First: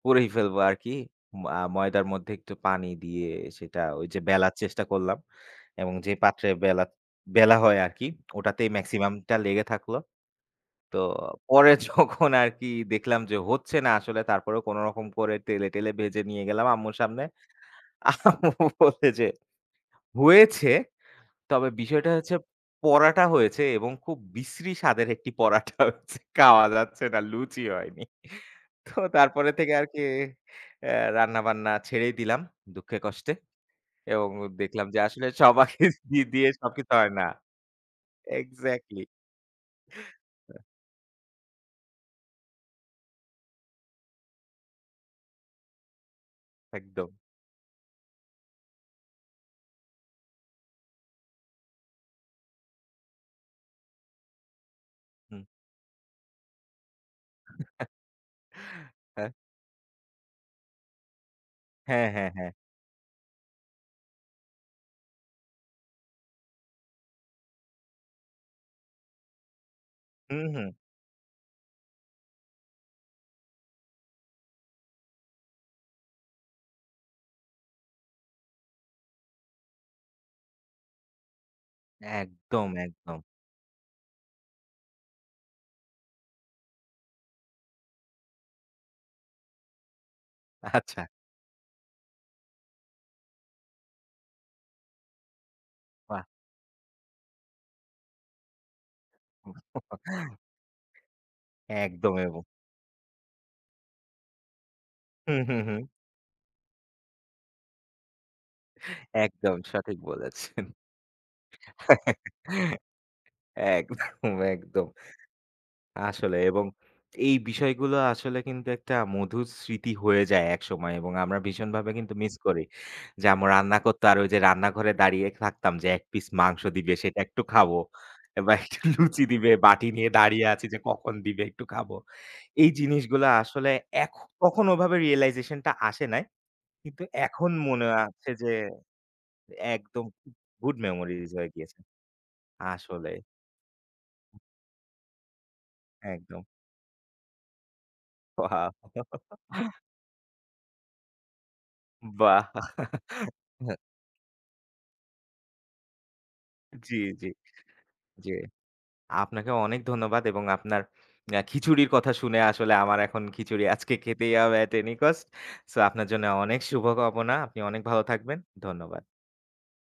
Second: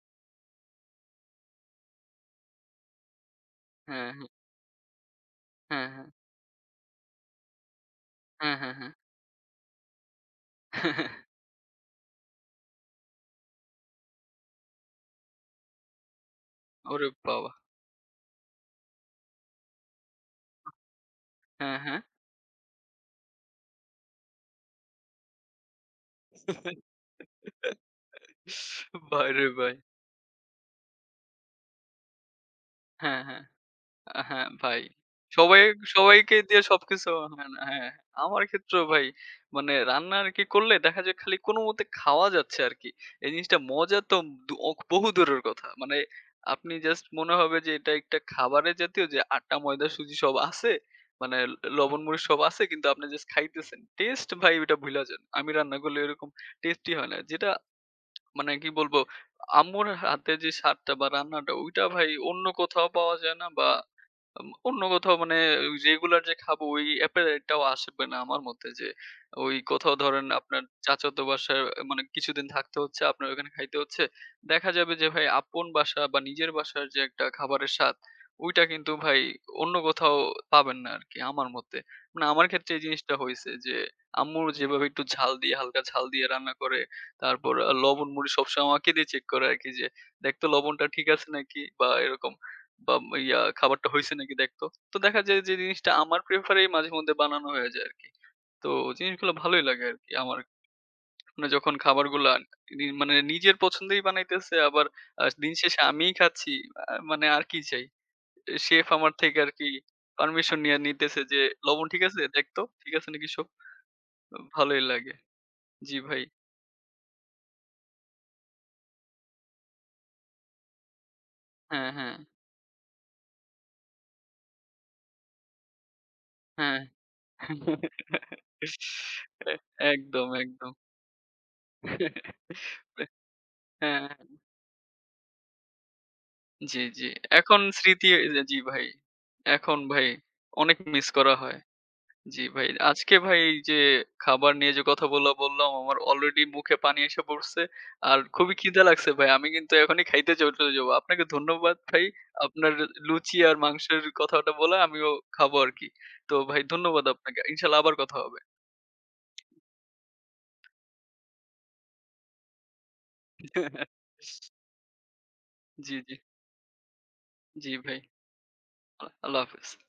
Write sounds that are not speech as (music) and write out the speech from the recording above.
পুড়িয়ে ফেলবো আরকি। ম আ ময়দার মধ্যে একটু পানি দিয়ে সেটা ওই হ্যাঁ, যে হ্যাঁ। বেলার চেষ্টা করলাম। হ্যাঁ, এবং হ্যাঁ। যে পাত্রে বেলা বেলা হয় আরকি হ্যাঁ, ওটাতেই হ্যাঁ, হ্যাঁ। মেক্সিমাম টা লেগে থাকলো। তো (laughs) পরে যখন আরকি দেখলাম যে হচ্ছে না আসলে তারপরেও কোন রকম করে টেলে, টেলে ভেজে নিয়ে গেলাম আম্মুর ওরে সামনে। বাবা! আম্মু বলে যে, "হয়েছে তবে হ্যাঁ, হ্যাঁ। বিষয়টা হচ্ছে পরাটা হয়েছে এবং খুব বিশ্রী স্বাদের একটি পরাটা হয়েছে। খাওয়া যাচ্ছে না, লুচি (giggles) হয়নি।" তো ভাইরে তারপরে থেকে ভাই। আরকি আ রান্না বান্না ছেড়েই দিলাম দুঃখে হ্যাঁ, কষ্টে। হ্যাঁ। আ এবং হ্যাঁ ভাই। দেখলাম যে আসলে সবাই সবাইকে সবাইকে দিয়ে দিয়ে সবকিছু সবকিছু হয় না হয় না। হ্যাঁ। আমার ক্ষেত্রেও exactly. ভাই মানে রান্না আরকি (laughs) করলে দেখা যায় খালি কোন মতে খাওয়া যাচ্ছে আরকি। এই জিনিসটা মজা তোব অ বহু দূরের কথা। মানে আপনি জাস্ট একদম। মনে হবে যে এটা একটা খাবারের জাতীয় যে আটা, ময়দা, সুজি সব আছে। মানে এ লবন, মরিচ সব আছে কিন্তু আপনি জাস্ট খাইতেছেন। টেস্ট ভাই ওইটা ভুলে যান। হু। আমি রান্না করলে এরকম টেস্টি হয় না। যেটা (smacks lips) মানে কি (laughs) বলবো আ হ্যাঁ। আম্মুর হ হাতে যে স্বাদটা বা রান্নাটা ঐটা হ্যাঁ, ভাই হ্যাঁ, অন্য হ্যাঁ। কোথাও পাওয়া যায় না বা আম অন্য কোথাও মানে এ ও রেগুলার যে খাবো ওই appetite টাও আসবে না আমার মতে যে ওই কোথাও ধরেন হু, আপনার হু। চাচাতো বাসায় মানে কিছুদিন থাকতে হচ্ছে, আপনার ওখানে খাইতে হচ্ছে। দেখা যাবে যে ভাই আপন বাসা বা নিজের বাসার যে একটা খাবারের স্বাদ। ঐটা কিন্তু ভাই অন্য কোথাও পাবেন না আরকি আমার মতে। মানে আমার একদম, ক্ষেত্রে এই জিনিসটা একদম। হইছে যে আম্মুর যেভাবে একটু ঝাল দিয়ে হালকা ঝাল দিয়ে রান্না করে, তারপর লবণ মরিচ সবসময় আমাকে দিয়ে চেক করায় আরকি যে, "দেখতো লবণটা আচ্ছা। ঠিক আছে নাকি?' বা এরকম বা এম ইয়া, "খাবারটা হইছে নাকি দেখতো?" তো দেখা যায় যে জিনিসটা আমার বাহ! প্রেফার এই মাঝে মধ্যে বানানো হয়ে যায় আরকি। তো জিনিসগুলো ভালোই লাগে আরকি (chuckles) আমার। যখন একদম। খাবারগুলা (unintelligible) মানে নিজের পছন্দেই বানাইতেছে আবার আ হু, দিন হু, শেষে হু। আমিই খাচ্ছি। আ মানে আর কি চাই? এ শেফ আমার থেকে আর একদম কি সঠিক পারমিশন বলেছেন। নিয়া নিতেছে যে, "লবণ ঠিক আছে? (laughs) দেখতো। ঠিক আছে নাকি সব।" একদম, ভালোই একদম। লাগে। জি ভাই। আসলে এবং এই বিষয়গুলো আসলে কিন্তু একটা মধুর স্মৃতি হয়ে যায় একসময় এবং আমরা হ্যাঁ, ভীষণভাবে কিন্তু হ্যাঁ। মিস করি। যে আম্মু রান্না করতো আর ওই যে রান্নাঘরে দাঁড়িয়ে থাকতাম যে ১ পিস মাংস হ্যাঁ। দিবে সেটা একটু খাবো। (giggles) বা একটু লুচি দিবে বাটি নিয়ে একদম, দাঁড়িয়ে আছি, একদম। যে কখন দিবে একটু খাবো। (laughs) এই জিনিসগুলা আসলে হ্যাঁ। এখ কখনো ওভাবে realisation টা আসে নাই। জি, কিন্তু জি। এখন এখন মনে এ স্মৃতি আছে যে জি ভাই। এখন একদম ভাই অনেক good মিস memories করা এ হয়ে হয়। গিয়েছে। জি ভাই। আসলে। আজকে ভাই যে খাবার নিয়ে যে কথাগুলা বললাম আমার একদম। আলরেডি মুখে পানি এসে পড়ছে। আর খুবই ওয়াও! খিদে লাগছে ভাই। আমি কিন্তু (giggles) এখনই খাইতে চলে যাব। আপনাকে ধন্যবাদ ভাই। বাহ! আপনার এ লুচি আর (giggles) মাংসের কথাটা বলা আমিও খাবো আরকি। তো ভাই জি, ধন্যবাদ জি, আপনাকে। ইনশাল্লাহ আবার কথা জি। হবে। আপনাকে অনেক ধন্যবাদ এবং আপনার আ খিচুড়ির কথা শুনে আসলে আমার এখন খিচুড়ি (laughs) আজকে খেতেই হবে at any cost. সো জি, আপনার জি। জন্য অনেক শুভ কামনা। আপনি জি, অনেক ভাই। ভালো থাকবেন। ধন্যবাদ। আ আল্লাহ হাফেজ।